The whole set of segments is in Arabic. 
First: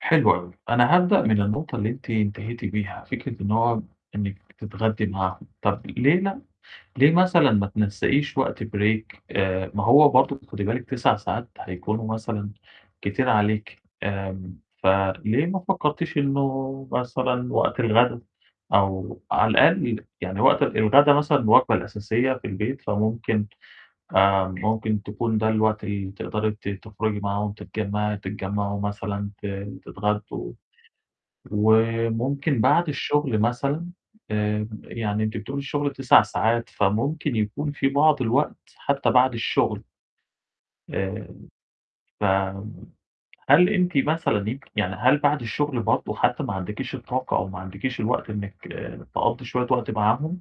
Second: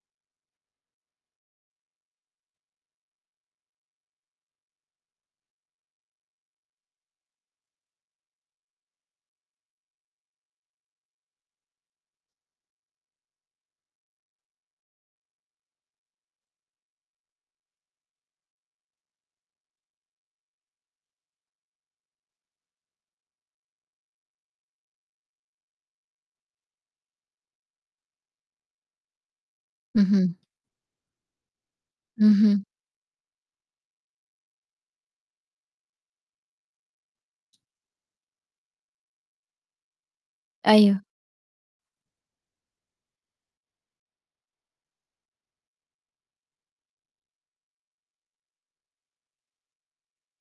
حلو أوي. أنا هابدأ من النقطة اللي أنتِ انتهيتِ بيها. فكرة إن هو إنِّك بتتغدّي معاهم، طَب ليه لأ؟ ليه مثلًا ما تنسَّقيش وقت break؟ آآ، ما هو برضه ت خدي بالِك 9 ساعات هيكونوا مثلًا كتير عليكِ، آمم فليه ما فكّرتيش إنه مثلًا وقت الغدا أو على الأقَل يب يعني وقت الغدا مثلًا الوجبة الأساسية في البيت، فممكن آآ، ممكن تكون ده الوقت اللي تقدري أنتِ تخرُجي معاهم تتجمّعي تتجمّعوا مثلًا ت اهم. تتغدّوا. وممكن اهم. بعد الشُغل مثلًا آآ، يعني أنتِ بتقولي الشُغل 9 ساعات، فممكن يكون فيه بعض الوقت حتّى بعد الشُغل. أيوه. آآ، ف هل أنتِ مثلًا أنتِ يعني هل بَعد الشُغل برضه حتّى ما عندكيش الطاقة أو ما عندكيش الوقت إنّك تقضّي شوية وقت معاهم؟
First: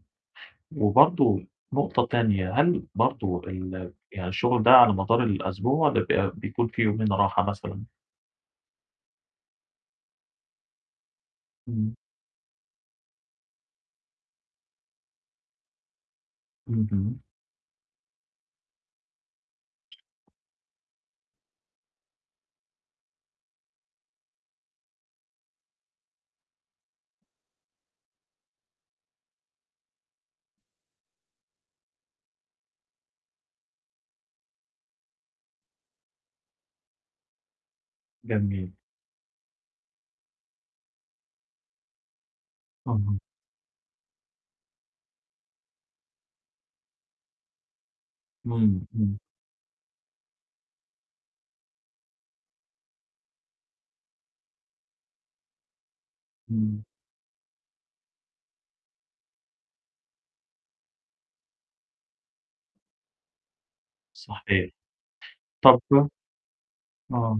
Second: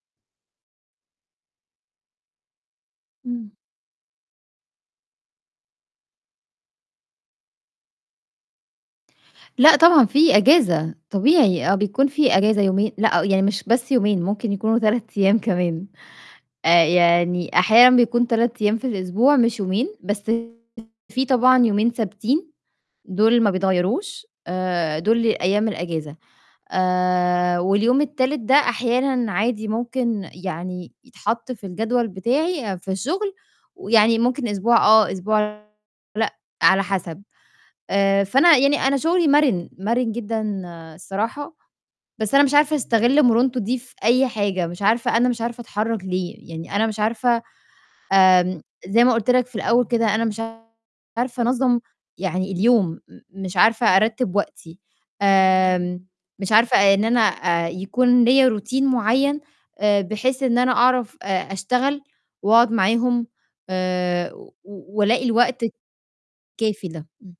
وبرضه نقطة تانية، هل برضه إمم. ال يعني الشُغل ده على مدار الأسبوع لا ب بيكون فيه يومين راحة مثلًا؟ لأ طبعًا في إجازة، طبيعي. آه، إمم. بيكون فيه إجازة يومين لأ، يعني مش بس يومين، ممكن يكونوا 3 أيام كمان. آآ، اهم. يعني أحيانًا بيكون 3 أيام في الأسبوع مش يومين، بس فيه طبعًا يومين ثابتين دُول ما بيتغيّروش آآ، دُول أيام الإجازة. آآ، واليوم التالت ده أحيانًا عادي ممكن يعني يتحَط في الجدول بتاعي في الشُغل ويعني ممكن أسبوع آه، أسبوع لأ، على حَسَب. آآ فأنا جميل. يعني أنا شُغلي مَرِن، مَرِن جدًا الصراحة، بس أنا مش عارفة أها. أستَغِل مرونته دي في أي حاجة، مش عارفة أنا مش عارفة أتحرّك ليه، يعني أنا مش عارفة آمم، [unintelligible] زي ما إمم. قُلت لك في الأول كده، أنا مش عارفة أنظَّم يعني اليوم، م مش عارفة أرتِّب وقتي، آمم مش عارفة إمم. إن أنا آآ، يكون ليّا routine معيّن، آآ، بحيث إن أنا أعرف آآ، أشتغل وأقعُد معاهم آآ، و صحيح. و والاقي الوقت ت طَب الكافي ده، إمم. آه.